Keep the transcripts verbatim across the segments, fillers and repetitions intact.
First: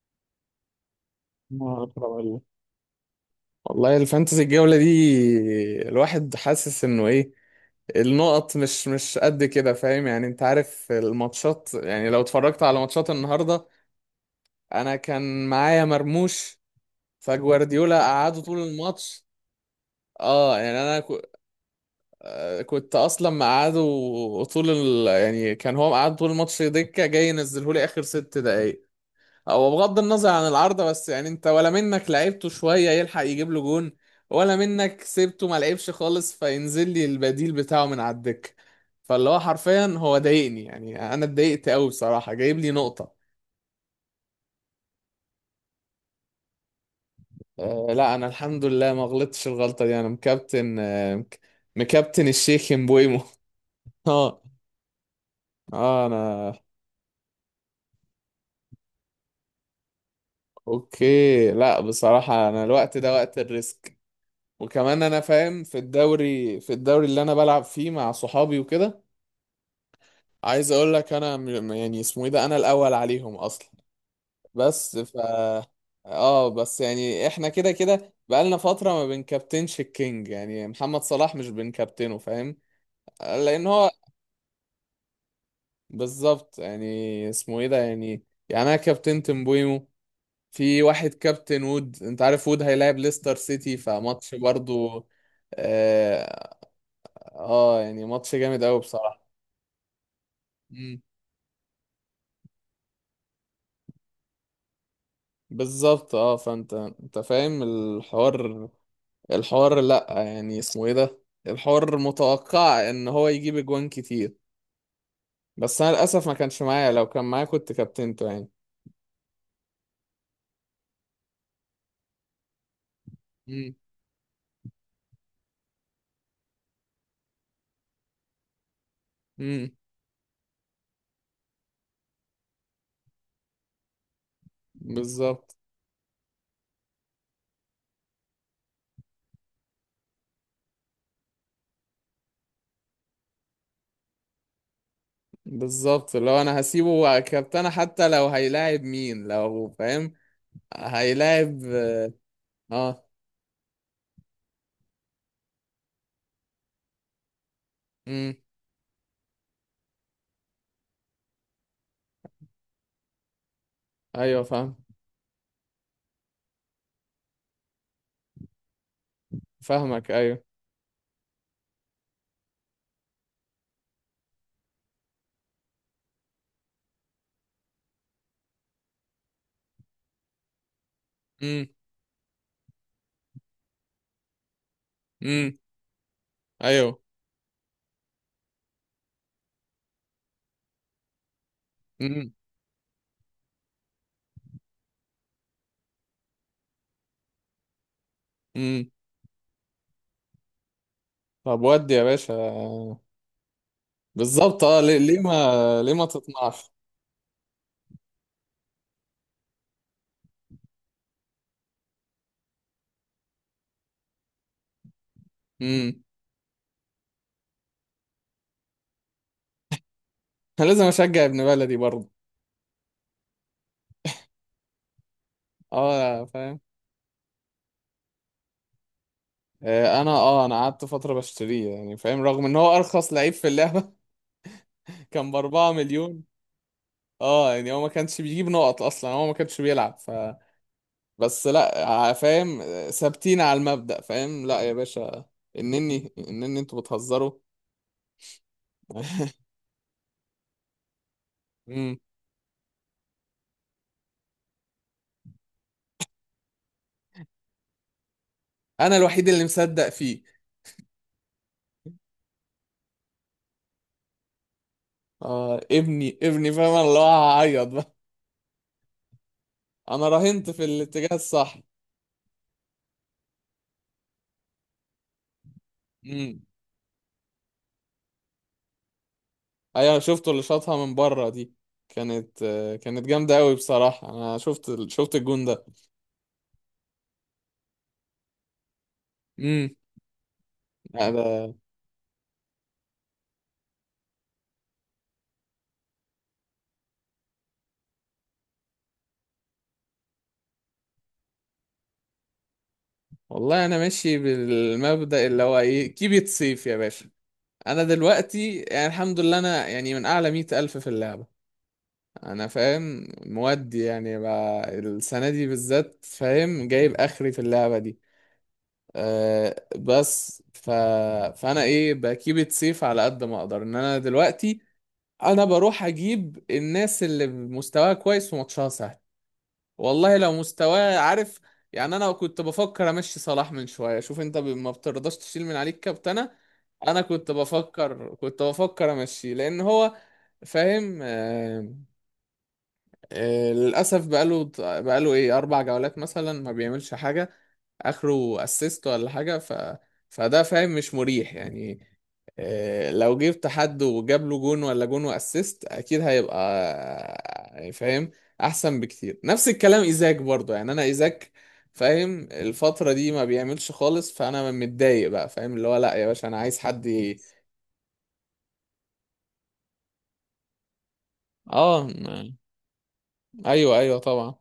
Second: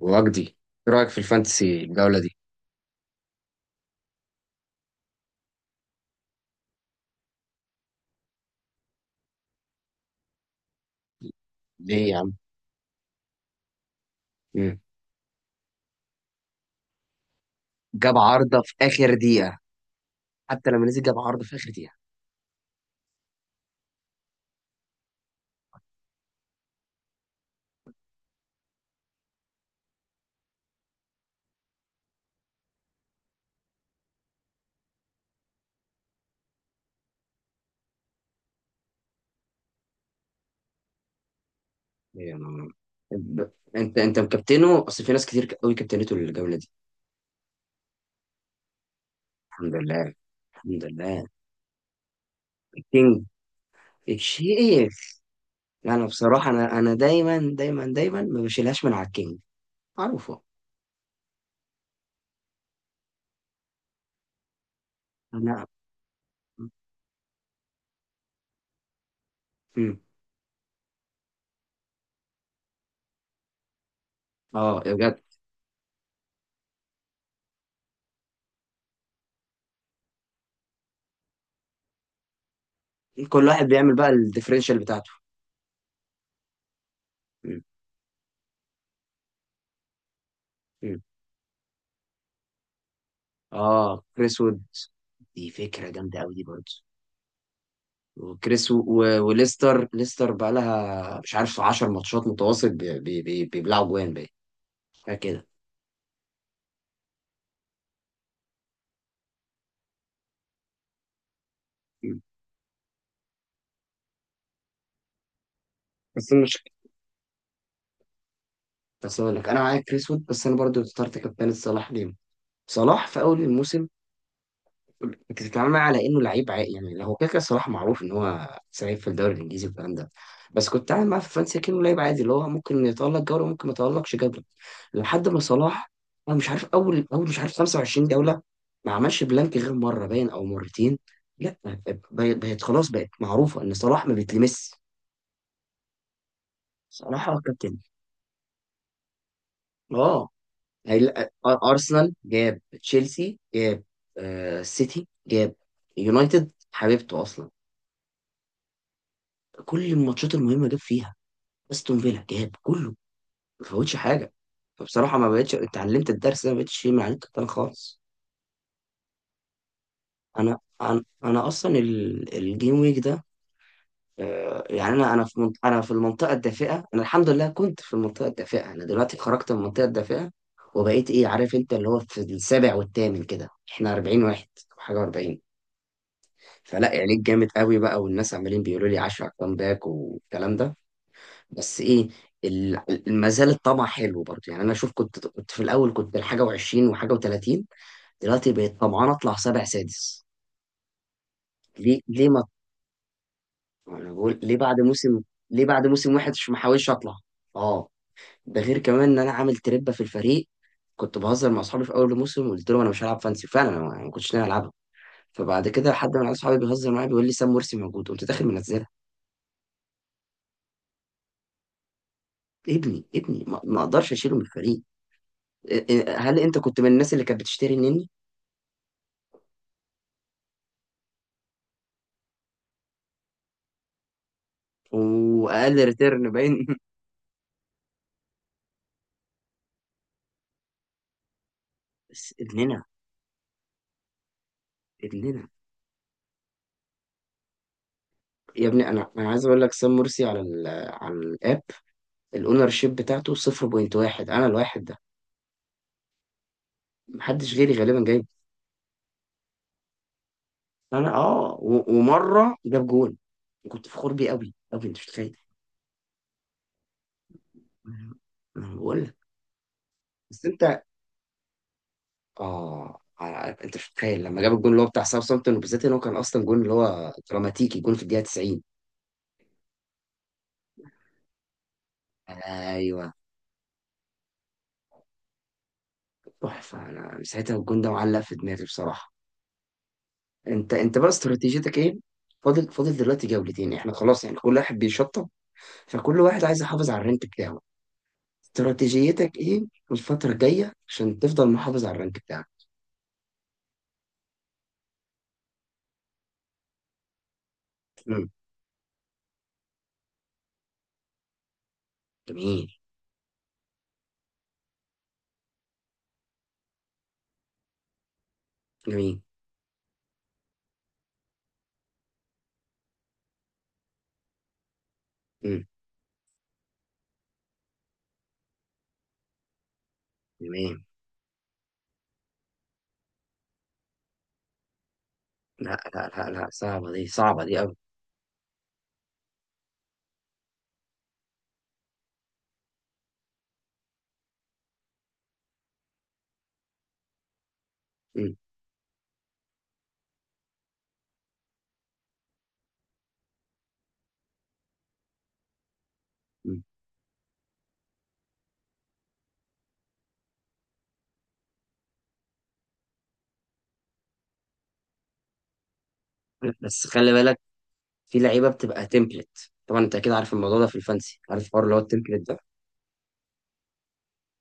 وجدي، ايه رايك في ما الفانتسي أقدر الجوله أقول دي؟ لك. والله الفانتسي الجولة دي، الواحد حاسس انه ايه، النقط مش مش قد كده، فاهم يعني، انت عارف الماتشات، ليه يعني يا لو عم؟ اتفرجت على ماتشات النهاردة. مم. انا كان معايا مرموش، فجوارديولا جاب قعده طول عارضه في اخر الماتش. دقيقه. اه حتى يعني لما انا نزل جاب كو- عارضه في اخر دقيقه. آه، كنت اصلا مقعده طول ال... يعني كان هو مقعد طول الماتش دكة، جاي ينزله لي اخر ست دقايق. هو بغض النظر عن العارضة، بس يعني انت ولا منك لعبته شوية يلحق يجيب له جون، ولا منك سيبته ما لعبش خالص فينزل لي البديل بتاعه من على الدكة. فاللي هو حرفيا هو ضايقني، يعني انا اتضايقت قوي بصراحة، جايب يعني لي نقطة. ب- انت انت مكابتنه؟ اصل في ناس كتير قوي كابتنته الجوله دي. أه لا، انا الحمد لله ما غلطتش الحمد الغلطة دي، انا لله. مكابتن الحمد آه، لله. مك- مكابتن الشيخ مبويمو الكينج. اه الشيخ. انا اه بصراحه، انا انا انا دايما دايما دايما ما بشيلهاش من على الكينج. معروفه. اوكي، لا، بصراحة انا الوقت ده وقت الريسك. وكمان انا فاهم، انا. في الدوري في الدوري اللي انا بلعب فيه مع صحابي وكده. مم. عايز اقول لك، انا م- يعني اسمه ايه ده، انا الاول عليهم اصلا. اه، يا بس ف بجد. اه بس يعني احنا كده كده بقالنا فتره ما بنكابتنش الكينج، يعني محمد صلاح مش بنكابتنه، فاهم. كل واحد لان هو بيعمل بقى الديفرنشال بتاعته. بالظبط يعني، مم. اسمه ايه ده يعني يعني انا كابتنت مبويمو. في مم. واحد كابتن وود، انت عارف وود هيلاعب ليستر سيتي اه، فماتش كريس وود. برضو. دي فكره جامده قوي دي اه، برضه. آه يعني ماتش جامد وكريس قوي و... و... بصراحه. وليستر، ليستر بقى مم. لها مش عارف عشر ماتشات متواصل بي... بي... بي... بيبلعوا جوان بقى. حاجة كده. بالظبط، اه فانت انت فاهم الحوار، الحوار لا يعني اسمه ايه ده، الحوار مم. متوقع ان هو يجيب اجوان كتير. بس انا للاسف بس ما كانش المشكلة. معايا، لو كان معايا كنت كابتنته يعني. بس اقول لك انا معاك كريس وود، بس انا برضو اخترت كابتن صلاح. ليه صلاح في اول امم الموسم؟ انت بتتعامل معاه على انه لعيب عا- يعني هو كده كده صلاح معروف ان هو سعيد في الدوري الانجليزي امم والكلام ده. بس كنت بتعامل معاه في فرنسا كانه لعيب عادي، اللي هو ممكن يتألق جوله، ممكن ما يتألقش جوله. لحد ما بالظبط، صلاح، انا مش عارف، اول اول مش عارف خمسة وعشرين جوله، ما عملش بلانك غير مره باين او مرتين. لا، بقت بقت خلاص بقت معروفه ان صلاح ما بيتلمس. بالظبط لو انا هسيبه صلاح هو كابتنه الكابتن. حتى لو هيلاعب مين، لو فاهم. اه. هيلا- هيلاعب. أر- ارسنال جاب، اه، تشيلسي جاب، آه، سيتي جاب، يونايتد حبيبته اصلا، امم كل الماتشات المهمه جاب فيها، استون فيلا جاب، كله، ما فوتش حاجه. ايوه فاهم. فبصراحه ما بقتش اتعلمت الدرس ده، ما بقتش شيء مع الكابتن خالص. فاهمك ايوه. انا انا انا اصلا ال- الجيم ويك ده، آه، يعني انا انا في منط- انا في المنطقه الدافئه، انا الحمد لله كنت في المنطقه الدافئه، انا دلوقتي خرجت من المنطقه الدافئه، وبقيت ايه عارف امم انت، اللي هو في السابع والثامن كده، احنا اربعين واحد أو حاجه اربعين. امم فلا ايوه. يعني جامد قوي بقى، والناس عمالين بيقولوا لي عشر كام باك والكلام ده. بس ايه، امم ال- ما زال الطمع حلو برضه. يعني انا شوف، كنت كنت في الاول كنت حاجه و20 وحاجه و30، دلوقتي بقيت امم طمعان اطلع سابع سادس. طب ودي ليه يا ليه باشا. ما انا بقول ليه بالظبط، بعد اه ليه موسم؟ ليه ليه ما بعد ليه ما موسم واحد مش تطمعش. محاولش اطلع؟ اه. ده غير كمان ان انا عامل تربه في الفريق. كنت بهزر مع اصحابي في اول الموسم وقلت لهم انا مش هلعب فانسي، فعلا انا ما ما كنتش ناوي العبها. فبعد كده امم حد من عيال اصحابي بيهزر معايا بيقول لي سام مرسي موجود، قمت داخل منزلها. انا لازم اشجع ابن بلدي برضه. ابني ابني، ما ما اقدرش اشيله من الفريق. إيه- إيه، اه هل انت فاهم. كنت من الناس اللي كانت بتشتري النني؟ آه، انا اه انا قعدت فترة بشتريه يعني فاهم، رغم ان هو ارخص لعيب في اللعبة كان باربعة واقل ريتيرن مليون باين. اه يعني هو ما كانش بيجيب نقط اصلا، هو ما كانش بيلعب ف بس لا، ع- بس فاهم، ابننا. آه، ثابتين على المبدأ، فاهم، لا يا باشا. ابننا. انني انني انتوا بتهزروا يا ابني، انا انا عايز اقول لك، سام مرسي على ال على الاب، مم. الاونر شيب بتاعته صفر فاصلة واحد. انا الواحد ده محدش غيري غالبا جايب. انا الوحيد اللي مصدق فيه. انا اه و- ومره جاب جون، كنت فخور بيه قوي قوي، انت مش متخيل. اه، ابني ابني، فاهم، أنا اللي هو هعيط بقى. انا بقول لك. انا بس راهنت في انت الاتجاه الصح. اه على- انت مش متخيل لما جاب الجون اللي هو بتاع ساوثامبتون، وبالذات ان هو كان اصلا جون اللي هو دراماتيكي، جون في الدقيقه تسعين. ايوه شفته اللي شاطها من بره دي، كانت آه، كانت ايوه. جامده قوي بصراحه. انا شفت ال- شفت الجون ده. تحفه. انا ساعتها الجون ده معلق في دماغي بصراحه. امم انت انت بقى انا استراتيجيتك ايه؟ فاضل فاضل دلوقتي جولتين، احنا خلاص يعني كل واحد بيشطب، فكل واحد عايز يحافظ على الرانك بتاعه. استراتيجيتك ايه الفترة الجاية عشان تفضل محافظ على الرانك بتاعك؟ والله انا ماشي بالمبدأ اللي هو ايه، كيب ات سيف يا باشا. انا امم. دلوقتي يعني الحمد لله انا يعني من اعلى مئة الف في اللعبه. انا جميل. فاهم مودي، يعني بقى السنه دي بالذات فاهم، جايب اخري في اللعبه دي. جميل. أه بس ف... فانا ايه بكيب ات سيف على قد ما اقدر، ان انا دلوقتي انا امم. بروح اجيب الناس اللي مستواها كويس وماتشها سهل. والله لو جميل. مستواه عارف يعني. انا كنت بفكر امشي صلاح من شويه، شوف انت ب- ما بترضاش تشيل من لا عليك لا لا كابتنه. لا، صعبة انا دي، كنت صعبة دي قوي. بفكر كنت بفكر امشي لان هو فاهم، آه آه للاسف بقاله بقاله ايه اربع جولات مثلا ما بيعملش حاجه، امم. اخره اسيست ولا حاجه ف فده فاهم مش مريح يعني. آه، لو جبت حد وجاب له جون ولا جون واسيست، اكيد هيبقى امم. آه، يعني فاهم احسن بكتير. نفس الكلام ايزاك برضه، يعني انا ايزاك فاهم الفترة دي ما بيعملش خالص، فانا متضايق بقى فاهم، اللي هو لا يا باشا، انا عايز بس حد خلي ي- بالك، في لعيبة بتبقى تمبلت، طبعا انت اكيد عارف الموضوع ده في الفانسي، عارف الحوار اللي هو اه، التمبلت م- ده. ايوه ايوه طبعا.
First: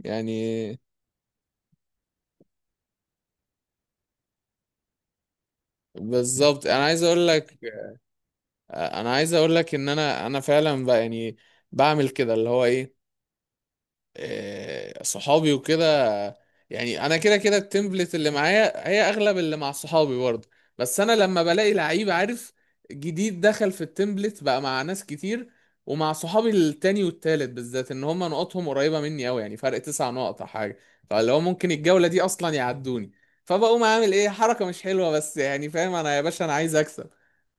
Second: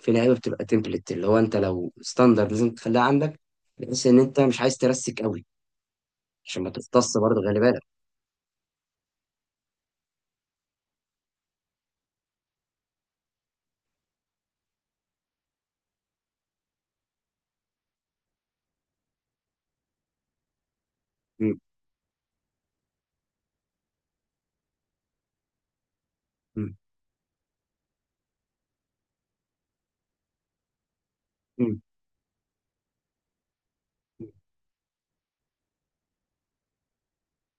في لعيبه بتبقى تمبلت، اللي هو انت لو ستاندرد لازم تخليها عندك، بحيث ان انت مش عايز ترسك قوي عشان بالظبط، ما انا عايز تختص اقول برضه. لك خلي بالك. انا عايز اقول لك، ان انا انا فعلا بقى، يعني بعمل كده اللي هو ايه. آه، صحابي وكده، يعني انا كده كده التمبلت اللي معايا هي اغلب اللي مع صحابي برضه. بس انا لما مم. بلاقي لعيب عارف، جديد دخل في التمبلت بقى مع ناس كتير، ومع صحابي مم. التاني والتالت بالذات، ان هم نقطهم قريبة مني قوي، يعني فرق تسع نقط او حاجة. فاللي هو ممكن مم. الجولة دي اصلا يعدوني. فبقوم عامل ايه حركة مش حلوة، بس يعني فاهم انا يا باشا انا عايز اكسب.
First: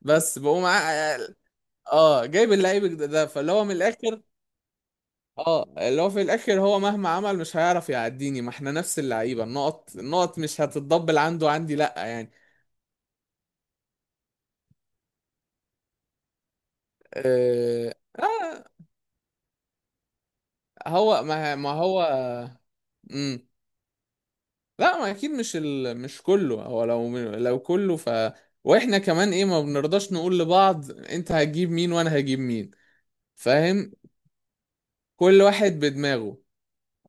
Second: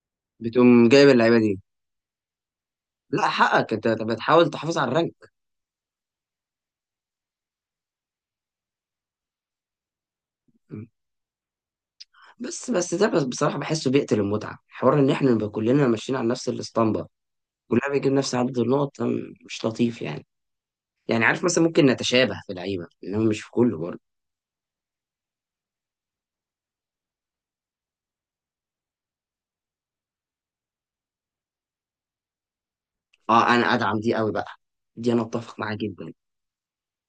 بس بقوم بتقوم جايب ع- اللعيبه دي. اه جايب اللعيب ده، لا فاللي هو من حقك، انت أنت الاخر. بتحاول تحافظ على الرانك. اه اللي هو في الاخر هو مهما عمل مش هيعرف يعديني، ما احنا نفس اللعيبه، النقط النقط مش مم. هتتضبل عنده عندي، لا يعني. بس بس ده، بس بصراحه بحسه بيقتل المتعه، حوار ان احنا نبقى كلنا ماشيين على نفس الاسطمبه، كلنا آه بيجيب نفس عدد آه، النقط. أم، مش لطيف يعني. هو يعني عارف ما مثلا ما ممكن هو. نتشابه في لعيبه انما مش امم في كله برضه. لا ما اكيد، مش ال... مش كله، هو لو لو كله ف واحنا كمان ايه ما بنرضاش نقول لبعض انت هتجيب مين وانا هجيب مين، اه، انا فاهم. ادعم دي قوي بقى، دي انا كل اتفق واحد معاها جدا. بدماغه.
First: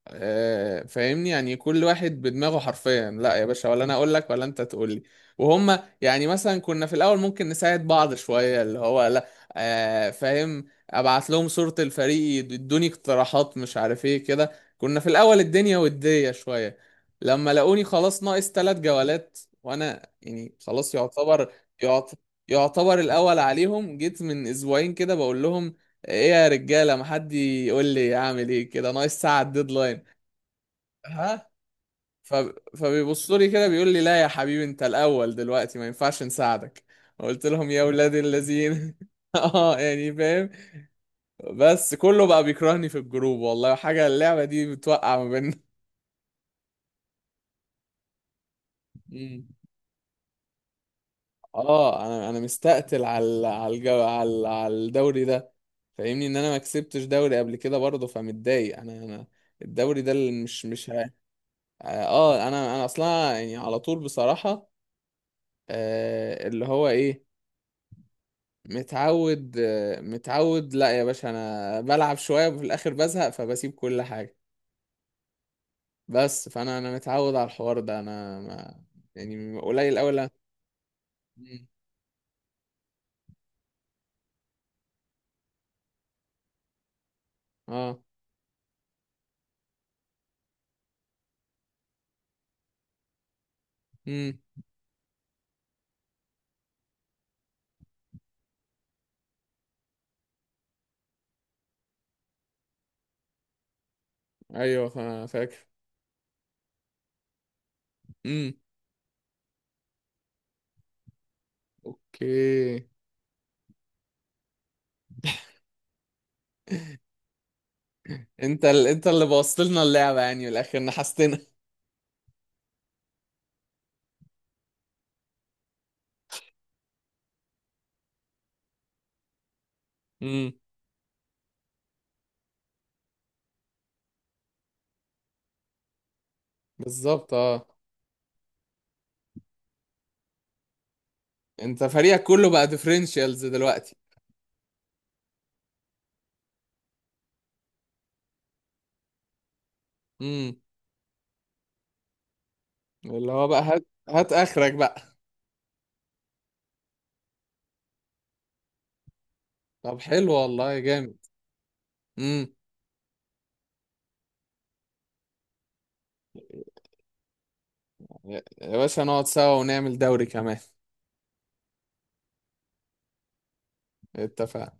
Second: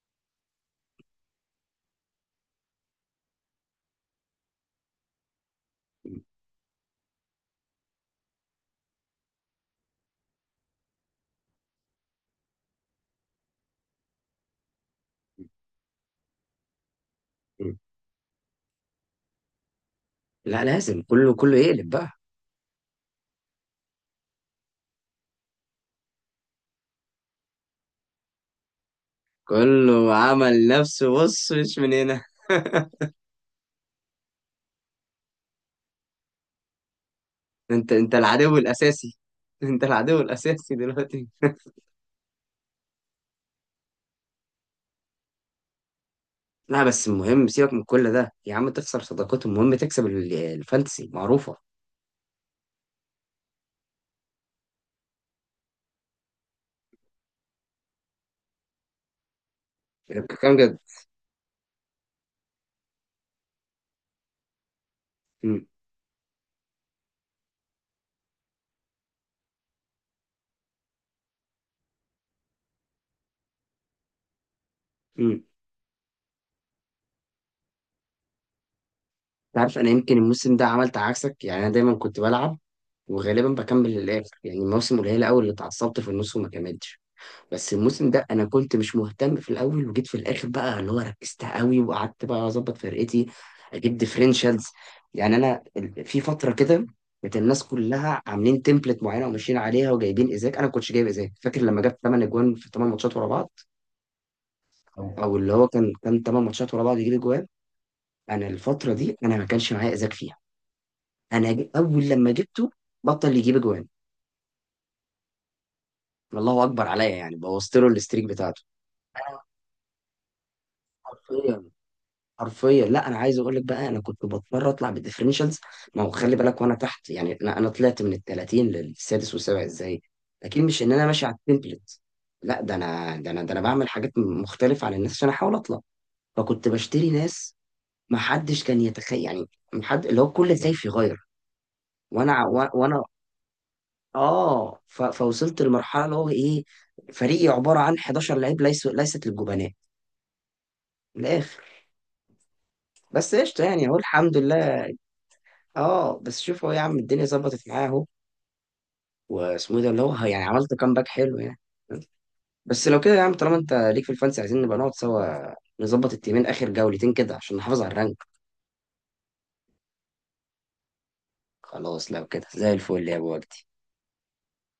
آه، فاهمني يعني كل واحد بدماغه حرفيا، لا يا باشا، ولا انا اقول لك ولا انت تقول لي. وهم مم. يعني مثلا كنا في الاول ممكن نساعد بعض شوية، اللي هو لا. آه، فاهم، ابعت لهم صورة الفريق يدوني اقتراحات، مش عارف ايه كده. كنا في الاول الدنيا ودية شوية، لما مم. لقوني خلاص ناقص ثلاث جولات، وانا يعني لا، خلاص لازم كله يعتبر، كله يقلب بقى. يعت- يعتبر الاول عليهم، جيت من اسبوعين كده بقول لهم ايه يا رجاله، ما حد يقول لي اعمل ايه كده ناقص ساعه الديدلاين. كله عمل نفسه ها. بص مش من هنا. ف... فبيبصوا لي كده بيقول لي لا يا حبيبي، انت الاول دلوقتي، ما ينفعش نساعدك. قلت لهم يا انت ولاد انت العدو الذين الاساسي. اه انت يعني العدو فاهم. الاساسي دلوقتي. بس كله بقى بيكرهني في الجروب، والله حاجة اللعبة دي بتوقع ما بيننا. لا بس المهم سيبك من كل ده يا عم، تخسر مم. صداقات، المهم تكسب ال- الفانتسي، معروفه. اه انا انا مستقتل على ال- على الجو... على ال- على الدوري ده. فاهمني ان انا ما كسبتش دوري قبل كده برضه، فمتضايق انا انا. الدوري ده يعني اللي بتتكلم مش جد؟ مش ه- اه انا انا اصلا يعني على طول بصراحة. امم. آه اللي هو ايه، متعود. متعود، لا يا باشا، انا بلعب شويه وفي الاخر بزهق فبسيب كل حاجه. امم. انت بس فانا انا متعود على الحوار ده، انا ما يعني عارف، انا قليل قوي يمكن لا. الموسم ده عملت عكسك، يعني مم. انا دايما كنت بلعب وغالبا بكمل للاخر، يعني موسم قليل قوي اللي اتعصبت في النص وما كملتش. بس اه. الموسم ده انا كنت مش مهتم في الاول وجيت في الاخر بقى اللي هو ركزت قوي وقعدت بقى اظبط فرقتي، اجيب امم ديفرنشالز. يعني انا ال- في فتره كده، كانت الناس كلها عاملين تمبلت معينه وماشيين عليها وجايبين ايزاك، انا ما كنتش جايب ايزاك، فاكر لما جاب ثمان اجوان في ثمان ماتشات ورا بعض؟ ايوه او فا- أو اللي فاكر. هو كان كان ثمان ماتشات ورا بعض يجيب اجوان. انا امم الفتره دي انا ما كانش معايا ايزاك فيها. انا ج- اول لما جبته اوكي. بطل يجيب اجوان. الله اكبر عليا، يعني بوظت له الستريك بتاعته. انت ال... انت اللي انا. بوظت لنا اللعبه، يعني من الاخر نحستنا. حرفيا. حرفيا، لا انا عايز اقول لك بقى، انا كنت بضطر اطلع بالديفرنشالز. ما هو خلي بالك وانا تحت، يعني انا انا طلعت من ال ثلاثين للسادس والسابع ازاي؟ امم اكيد مش ان انا ماشي على التمبلت. لا، ده انا ده انا ده انا بعمل حاجات مختلفه عن الناس عشان احاول اطلع، فكنت بشتري بالظبط ناس اه ما حدش كان يتخيل يعني، محد اللي هو كل خايف يغير. انت فريقك وانا ع- كله بقى وأ- وانا ديفرنشيالز دلوقتي. اه ف... فوصلت لمرحله اللي هو ايه، فريقي عباره عن حداشر لعيب ليس... ليست للجبناء، امم من الاخر. اللي بس هو بقى، قشطه هات يعني، اهو هات الحمد اخرك لله. بقى. اه بس شوف هو يا عم، الدنيا ظبطت معاه اهو، واسمه إيه ده طب اللي هو، حلو يعني عملت والله كامباك جامد. حلو يعني. بس لو كده يا عم، طالما انت ليك في الفانسي، عايزين نبقى نقعد سوا، نظبط التيمين اخر جولتين كده عشان نحافظ على الرانك. يا يا باشا نقعد سوا ونعمل دوري كمان. خلاص لو كده زي الفل يا ابو وجدي. اتفقنا.